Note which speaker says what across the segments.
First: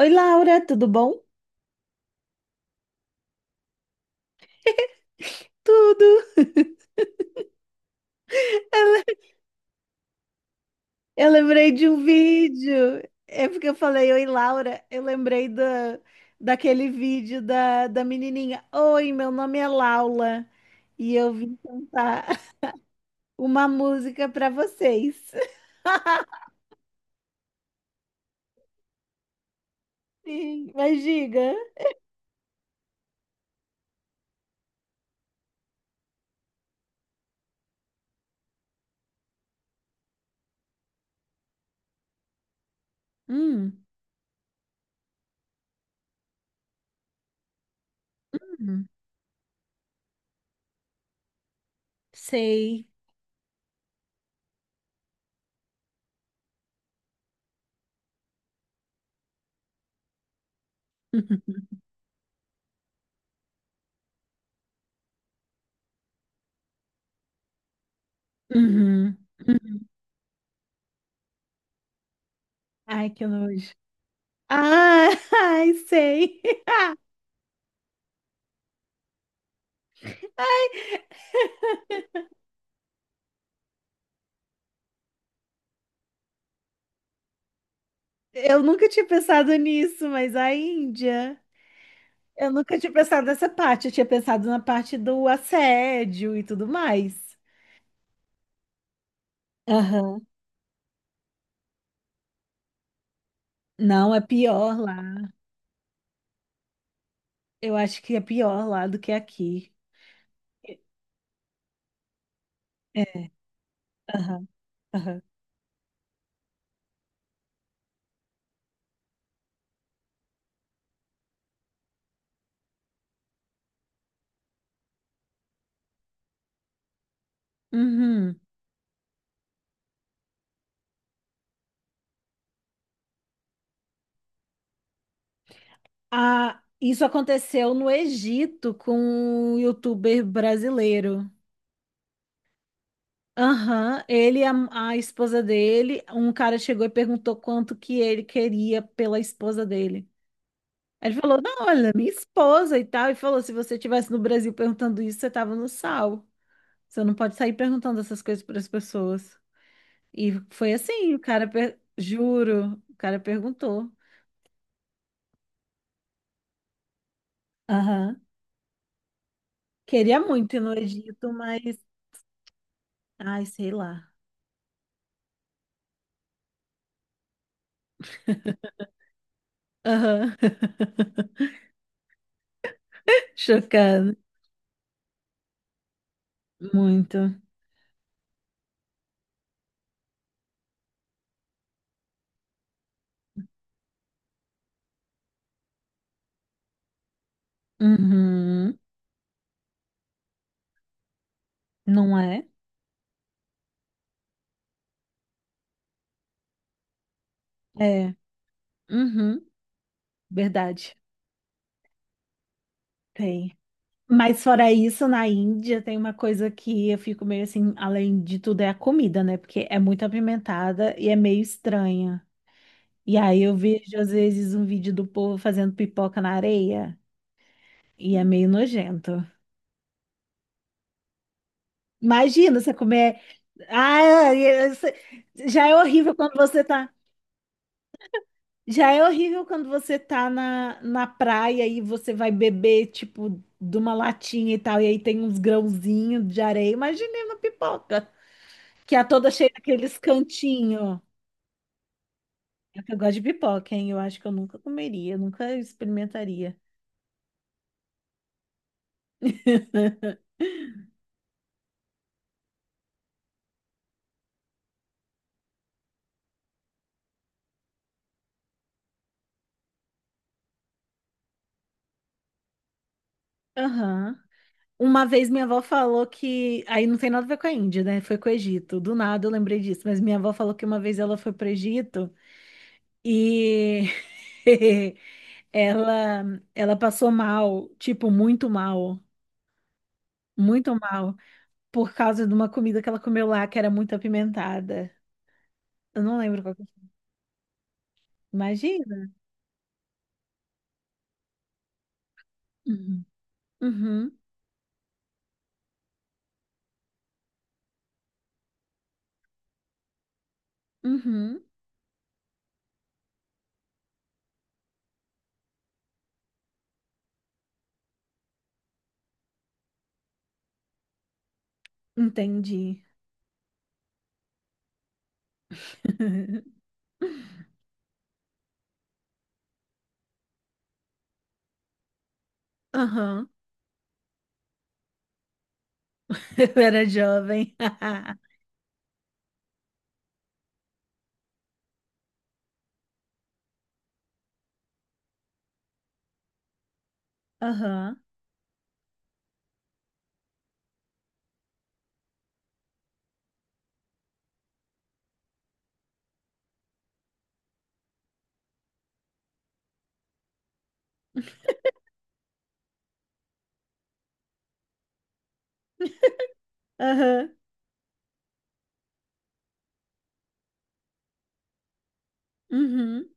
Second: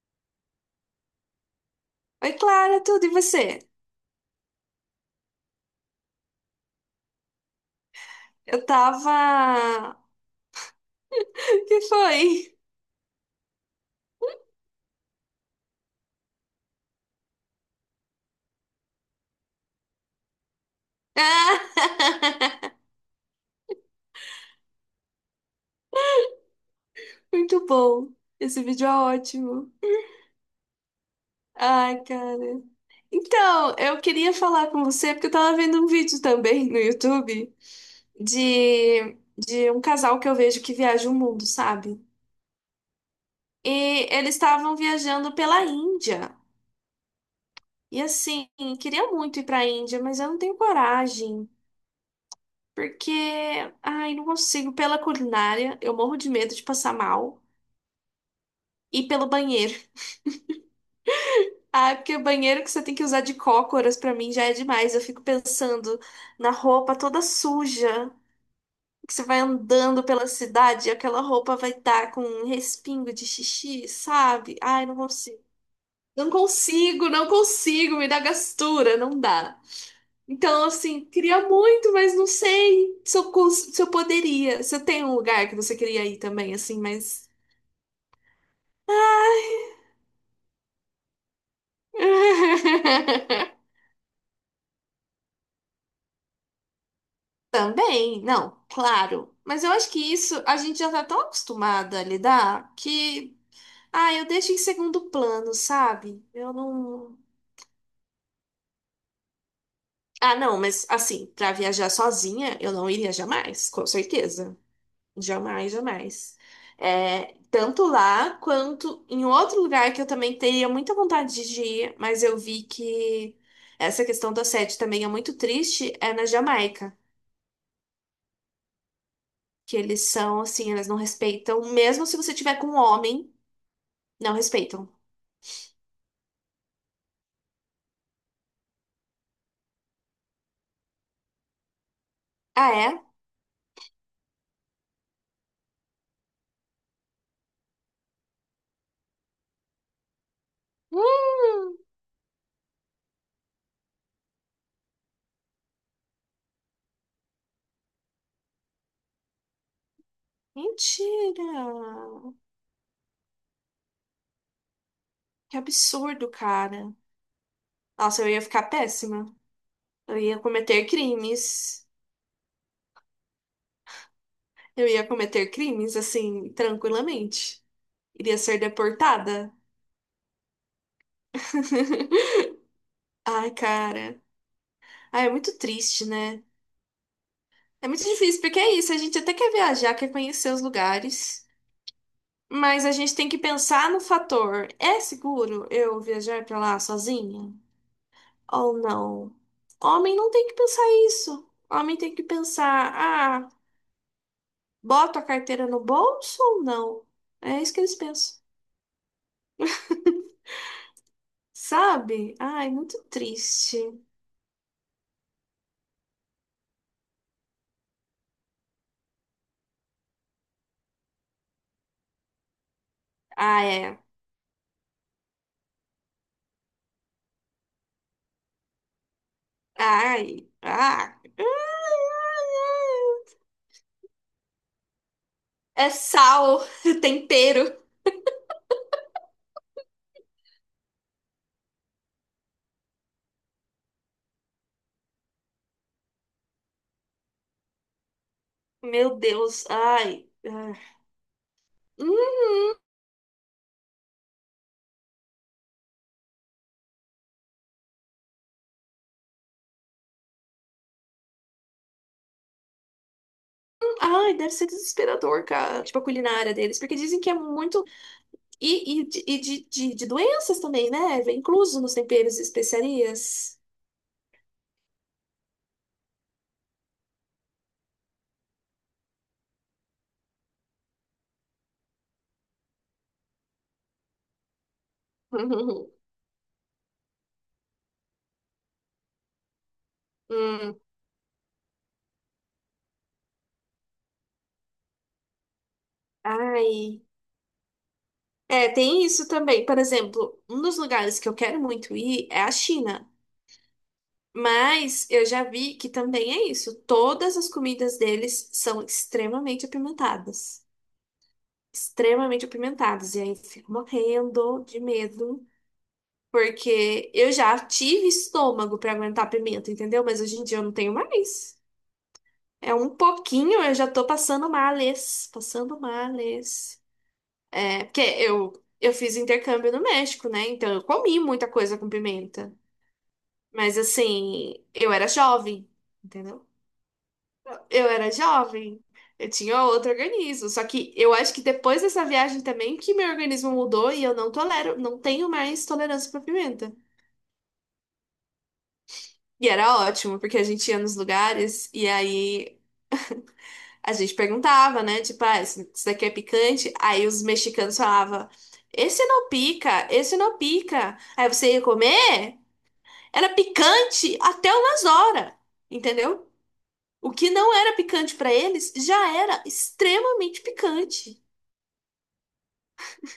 Speaker 1: Oi, Laura, tudo bom?
Speaker 2: Oi, Clara, tudo e você?
Speaker 1: Tudo.
Speaker 2: Eu tava.
Speaker 1: Eu lembrei
Speaker 2: Que
Speaker 1: de um
Speaker 2: foi?
Speaker 1: vídeo. É porque eu falei, oi, Laura. Eu lembrei daquele vídeo da menininha. Oi, meu nome é Laura e eu vim cantar
Speaker 2: Ah!
Speaker 1: uma música para vocês.
Speaker 2: Muito bom. Esse vídeo é ótimo.
Speaker 1: Sim, mas diga.
Speaker 2: Ai, cara. Então, eu queria falar com você porque eu tava vendo um vídeo também no YouTube de um casal que eu vejo que viaja o mundo, sabe?
Speaker 1: Hum,
Speaker 2: E eles estavam viajando pela Índia. E assim,
Speaker 1: hum,
Speaker 2: queria muito ir pra Índia, mas eu não tenho coragem.
Speaker 1: sei.
Speaker 2: Porque, ai, não consigo. Pela culinária, eu morro de medo de passar mal. E pelo banheiro. Ah, porque o banheiro que você tem que usar de cócoras, pra mim já é demais. Eu fico pensando na roupa toda suja, que
Speaker 1: Uhum,
Speaker 2: você vai
Speaker 1: uhum.
Speaker 2: andando pela cidade e aquela roupa vai estar com um
Speaker 1: Ai,
Speaker 2: respingo de
Speaker 1: que nojo.
Speaker 2: xixi, sabe? Ai, não
Speaker 1: Ah,
Speaker 2: consigo.
Speaker 1: ai,
Speaker 2: Não
Speaker 1: sei.
Speaker 2: consigo, não consigo, me dá gastura, não dá. Então, assim, queria muito, mas não sei se eu, se eu poderia. Você tem um lugar que você queria ir também, assim, mas.
Speaker 1: Eu nunca tinha pensado nisso, mas a Índia. Eu nunca tinha pensado nessa parte, eu tinha pensado na parte do assédio e tudo mais.
Speaker 2: Também, não, claro. Mas eu acho que
Speaker 1: Aham.
Speaker 2: isso a gente já tá tão acostumada a lidar que, ah,
Speaker 1: Não, é
Speaker 2: eu deixo em
Speaker 1: pior
Speaker 2: segundo
Speaker 1: lá.
Speaker 2: plano, sabe? Eu não.
Speaker 1: Eu acho que é pior lá do que aqui.
Speaker 2: Ah, não, mas assim, pra viajar sozinha, eu não iria
Speaker 1: É.
Speaker 2: jamais, com
Speaker 1: Aham.
Speaker 2: certeza.
Speaker 1: Aham.
Speaker 2: Jamais, jamais. É, tanto lá quanto em outro lugar que eu também teria muita vontade de ir, mas eu vi que essa questão do assédio também é muito triste, é na Jamaica.
Speaker 1: Uhum.
Speaker 2: Que eles são assim, eles não respeitam. Mesmo se você tiver com um homem, não respeitam.
Speaker 1: Ah, isso aconteceu no Egito com um youtuber brasileiro.
Speaker 2: Ah, é?
Speaker 1: Aham. Ele e a esposa dele, um cara chegou e perguntou quanto que ele queria pela esposa dele. Ele falou, não,
Speaker 2: Hum,
Speaker 1: olha, minha esposa e tal. E falou, se você estivesse no Brasil perguntando isso, você tava no sal. Você não pode sair perguntando essas coisas para as pessoas. E foi assim, o cara,
Speaker 2: mentira!
Speaker 1: juro, o cara perguntou.
Speaker 2: Que absurdo, cara.
Speaker 1: Aham.
Speaker 2: Nossa, eu ia ficar péssima. Eu
Speaker 1: Queria
Speaker 2: ia
Speaker 1: muito ir no
Speaker 2: cometer
Speaker 1: Egito, mas,
Speaker 2: crimes.
Speaker 1: ai, sei lá.
Speaker 2: Eu ia cometer crimes, assim, tranquilamente. Iria ser deportada.
Speaker 1: Aham.
Speaker 2: Ai,
Speaker 1: Chocado.
Speaker 2: cara. Ai, é muito triste, né?
Speaker 1: Muito.
Speaker 2: É muito difícil, porque é isso. A gente até quer viajar, quer conhecer os lugares. Mas a gente tem que pensar no fator: é seguro eu viajar pra lá sozinha ou
Speaker 1: Uhum.
Speaker 2: não? Homem não tem que pensar isso. Homem tem
Speaker 1: Não
Speaker 2: que
Speaker 1: é?
Speaker 2: pensar: ah, boto a carteira no bolso ou não? É isso que eles
Speaker 1: É.
Speaker 2: pensam.
Speaker 1: Uhum. Verdade.
Speaker 2: Sabe? Ai, muito
Speaker 1: Tem.
Speaker 2: triste.
Speaker 1: Mas fora isso, na Índia tem uma coisa que eu fico meio assim, além de tudo, é a comida, né? Porque é muito apimentada e é meio estranha. E aí eu
Speaker 2: Ah,
Speaker 1: vejo,
Speaker 2: é.
Speaker 1: às vezes, um vídeo do povo fazendo pipoca na areia e é meio nojento.
Speaker 2: Ai, ah.
Speaker 1: Imagina você comer. Ah, já é
Speaker 2: É
Speaker 1: horrível quando você
Speaker 2: sal,
Speaker 1: tá.
Speaker 2: tempero.
Speaker 1: Já é horrível quando você tá na praia e você vai beber, tipo, de uma latinha e tal, e aí tem uns grãozinhos de areia. Imagina uma pipoca. Que é
Speaker 2: Meu
Speaker 1: toda cheia
Speaker 2: Deus,
Speaker 1: daqueles
Speaker 2: ai. Ah.
Speaker 1: cantinhos.
Speaker 2: Uhum.
Speaker 1: É que eu gosto de pipoca, hein? Eu acho que eu nunca comeria, nunca experimentaria.
Speaker 2: Ai, deve ser desesperador, cara. Tipo, a culinária deles. Porque dizem que é muito. E de doenças também, né? Vem incluso nos temperos e especiarias.
Speaker 1: Aham. Uma vez minha avó falou que. Aí não tem nada a ver com a Índia, né? Foi com o Egito. Do nada eu lembrei disso. Mas minha avó falou que uma vez ela foi pro Egito e ela, ela passou mal, tipo, muito mal. Muito
Speaker 2: Hum,
Speaker 1: mal. Por causa de uma comida que ela comeu lá que era muito apimentada. Eu não lembro qual que foi.
Speaker 2: ai. É, tem
Speaker 1: Imagina.
Speaker 2: isso também. Por exemplo, um dos lugares que eu quero muito ir é a
Speaker 1: Uhum.
Speaker 2: China.
Speaker 1: Uhum.
Speaker 2: Mas eu já vi que também é isso. Todas as comidas deles são extremamente apimentadas.
Speaker 1: Uhum.
Speaker 2: Extremamente apimentadas. E aí eu fico morrendo de medo. Porque eu já tive estômago pra aguentar pimenta, entendeu? Mas hoje em dia eu não tenho mais. É
Speaker 1: Entendi.
Speaker 2: um pouquinho, eu já tô passando males, passando males. É, porque eu fiz intercâmbio no México, né? Então eu comi muita coisa com pimenta.
Speaker 1: Aham.
Speaker 2: Mas assim, eu era jovem, entendeu?
Speaker 1: Eu era jovem.
Speaker 2: Eu era jovem. Eu tinha outro organismo. Só que eu acho que depois dessa viagem também que meu organismo mudou e eu não tolero, não tenho mais tolerância pra pimenta.
Speaker 1: Aham.
Speaker 2: E era ótimo, porque a gente ia nos lugares e aí a gente perguntava, né? Tipo, ah, isso daqui é picante? Aí os mexicanos falavam, esse não pica, esse não pica. Aí você ia comer, era picante até umas horas, entendeu? O que
Speaker 1: Aham.
Speaker 2: não era picante pra eles já era extremamente picante.
Speaker 1: Uhum.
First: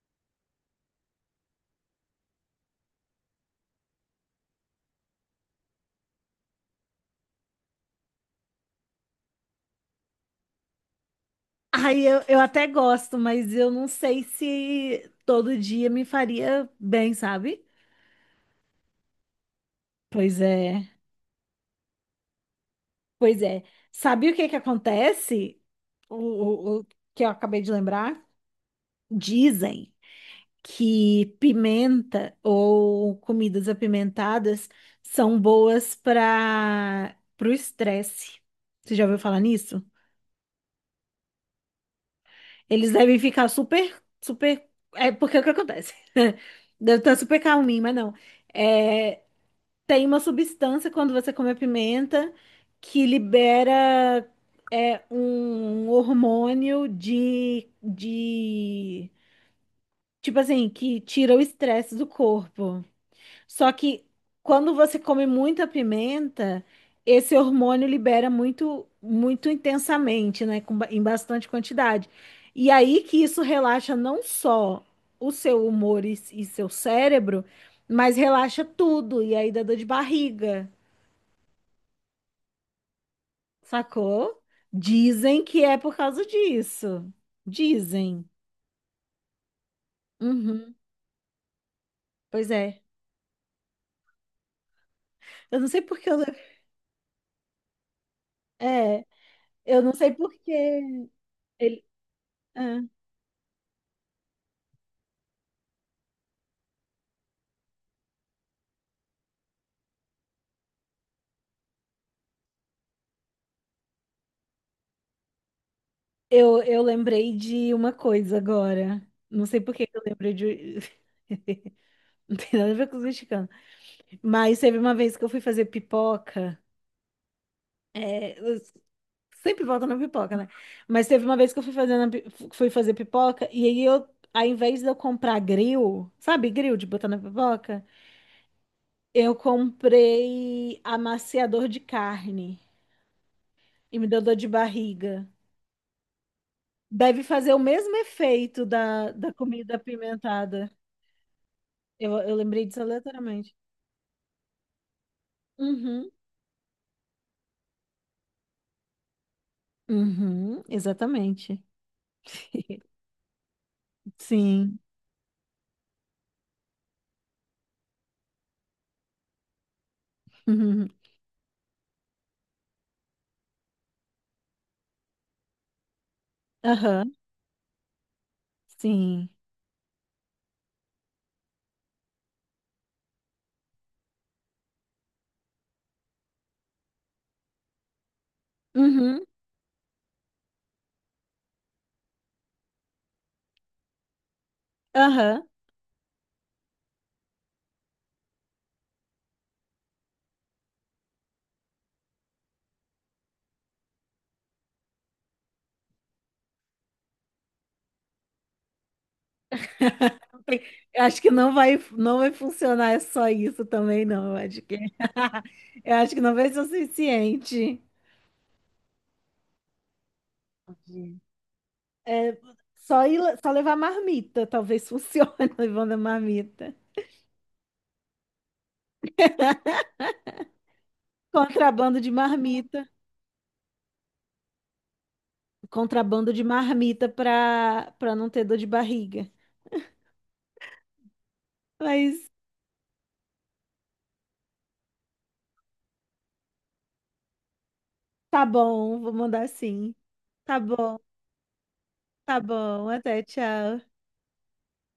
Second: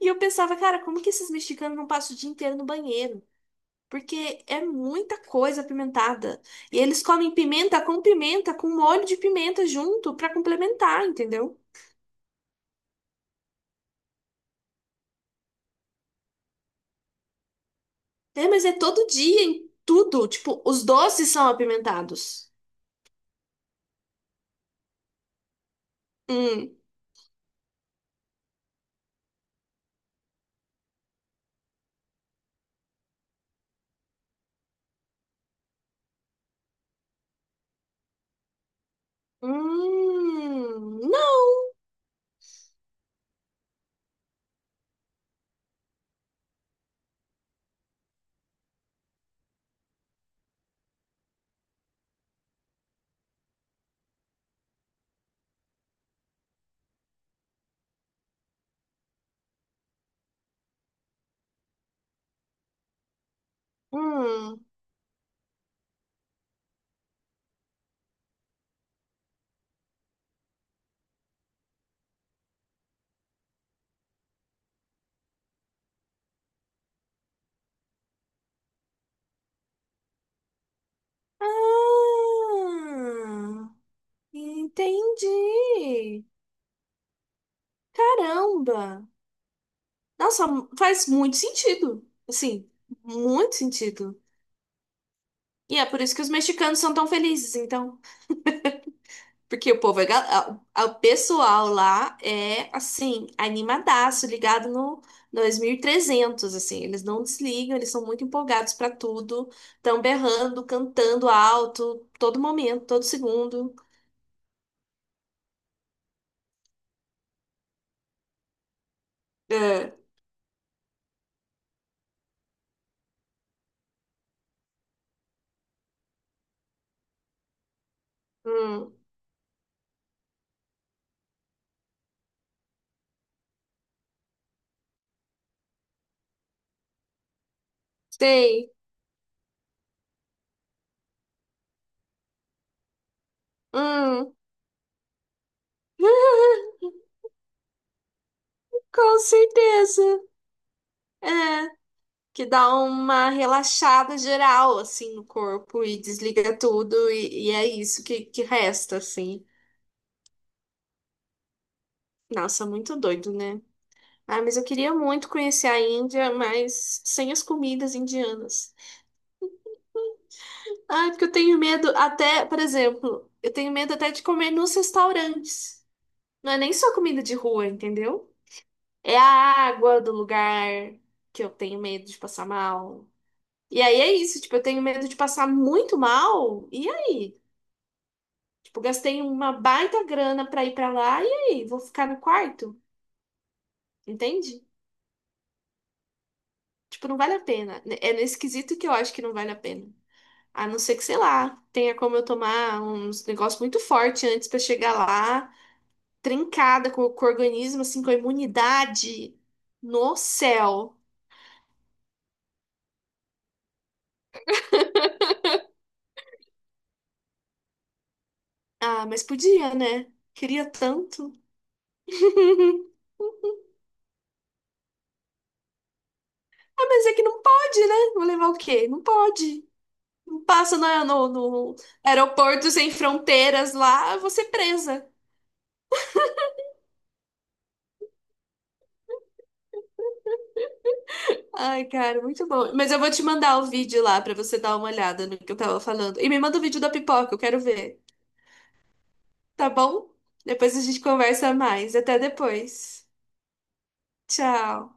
Speaker 2: E eu pensava, cara, como que esses mexicanos não passam o dia inteiro no banheiro? Porque é muita coisa apimentada. E eles comem pimenta, com molho de pimenta junto pra complementar, entendeu?
Speaker 1: Aí eu até gosto, mas eu não sei se todo dia me faria bem, sabe?
Speaker 2: É, mas é todo dia, em tudo.
Speaker 1: Pois
Speaker 2: Tipo, os
Speaker 1: é.
Speaker 2: doces são apimentados.
Speaker 1: Pois é. Sabe o que que acontece? O,
Speaker 2: Hum.
Speaker 1: o, o que eu acabei de lembrar? Dizem que pimenta ou comidas apimentadas são boas para o estresse. Você já ouviu falar nisso?
Speaker 2: Hum. Não.
Speaker 1: Eles devem ficar super, super. É porque é o que acontece? Deve estar super calminho, mas não. É, tem uma substância quando você come a pimenta que libera é, um hormônio de. Tipo assim, que tira o estresse do corpo. Só que
Speaker 2: Hum.
Speaker 1: quando você come muita pimenta, esse hormônio libera muito, muito intensamente, né? Com em bastante quantidade. E aí que isso relaxa não só o seu humor e seu cérebro, mas relaxa tudo. E aí dá dor de barriga,
Speaker 2: Ah.
Speaker 1: sacou? Dizem que é por causa
Speaker 2: Entendi.
Speaker 1: disso. Dizem.
Speaker 2: Caramba. Nossa,
Speaker 1: Uhum.
Speaker 2: faz muito sentido.
Speaker 1: Pois
Speaker 2: Assim,
Speaker 1: é.
Speaker 2: muito sentido.
Speaker 1: Eu não
Speaker 2: E
Speaker 1: sei
Speaker 2: é por
Speaker 1: porque
Speaker 2: isso
Speaker 1: eu.
Speaker 2: que os mexicanos são tão felizes, então.
Speaker 1: É,
Speaker 2: Porque o
Speaker 1: eu não
Speaker 2: povo é,
Speaker 1: sei porque.
Speaker 2: o pessoal
Speaker 1: Ele.
Speaker 2: lá é assim, animadaço, ligado no 2300, assim, eles não desligam, eles são muito empolgados pra tudo, estão berrando, cantando alto, todo momento, todo segundo.
Speaker 1: Eu lembrei de uma coisa agora. Não sei por que
Speaker 2: É.
Speaker 1: que eu lembrei de. Não tem nada a ver com os mexicanos. Mas teve uma vez que eu fui fazer pipoca. É, eu
Speaker 2: Hum,
Speaker 1: sempre volta na pipoca, né? Mas teve uma vez que eu fui fazer pipoca e aí eu, ao invés de eu comprar grill, sabe, grill de botar na pipoca,
Speaker 2: sei.
Speaker 1: eu comprei amaciador de carne e me deu dor
Speaker 2: Hum,
Speaker 1: de barriga. Deve fazer o mesmo efeito da,
Speaker 2: com
Speaker 1: da comida
Speaker 2: certeza.
Speaker 1: apimentada.
Speaker 2: É,
Speaker 1: Eu
Speaker 2: que
Speaker 1: lembrei
Speaker 2: dá
Speaker 1: disso
Speaker 2: uma
Speaker 1: aleatoriamente.
Speaker 2: relaxada geral, assim, no corpo e
Speaker 1: Uhum.
Speaker 2: desliga tudo e é isso que resta, assim.
Speaker 1: Uhum, exatamente.
Speaker 2: Nossa, muito doido, né? Ah, mas eu
Speaker 1: Sim.
Speaker 2: queria muito conhecer a Índia, mas sem as comidas indianas.
Speaker 1: Uhum.
Speaker 2: Ah, é porque eu tenho medo até, por exemplo, eu tenho medo até de comer nos restaurantes. Não é nem só
Speaker 1: Aham,
Speaker 2: comida de rua, entendeu? É a
Speaker 1: sim.
Speaker 2: água do lugar que eu tenho medo de passar mal. E aí é isso, tipo, eu tenho medo de passar muito mal. E aí? Tipo, gastei
Speaker 1: Uhum.
Speaker 2: uma baita grana pra ir pra lá, e aí? Vou ficar no quarto? Entende?
Speaker 1: Aham.
Speaker 2: Tipo, não vale a pena. É nesse quesito que eu acho que não vale a pena. A não ser que, sei lá, tenha como eu tomar uns negócios muito forte antes pra chegar lá, trincada com o organismo, assim, com a imunidade no céu.
Speaker 1: Eu acho que não vai funcionar só isso também, não. Eu acho que, eu acho que não vai ser o suficiente.
Speaker 2: Ah, mas podia, né? Queria
Speaker 1: Entendi.
Speaker 2: tanto.
Speaker 1: É, só, ir, só levar marmita, talvez funcione levando a marmita.
Speaker 2: Ah, mas é que não pode, né? Vou levar o quê? Não pode. Não passa no
Speaker 1: Contrabando de
Speaker 2: aeroporto
Speaker 1: marmita.
Speaker 2: sem fronteiras lá, eu vou ser presa.
Speaker 1: Contrabando de marmita para não ter dor de barriga.
Speaker 2: Ai, cara,
Speaker 1: Mas
Speaker 2: muito bom. Mas eu vou te mandar o vídeo lá pra você dar uma olhada no que eu tava falando. E me manda o vídeo da pipoca, eu quero ver.
Speaker 1: tá bom, vou mandar
Speaker 2: Tá
Speaker 1: sim.
Speaker 2: bom?
Speaker 1: Tá
Speaker 2: Depois a
Speaker 1: bom,
Speaker 2: gente conversa mais. Até
Speaker 1: tá bom.
Speaker 2: depois.
Speaker 1: Até, tchau.
Speaker 2: Tchau.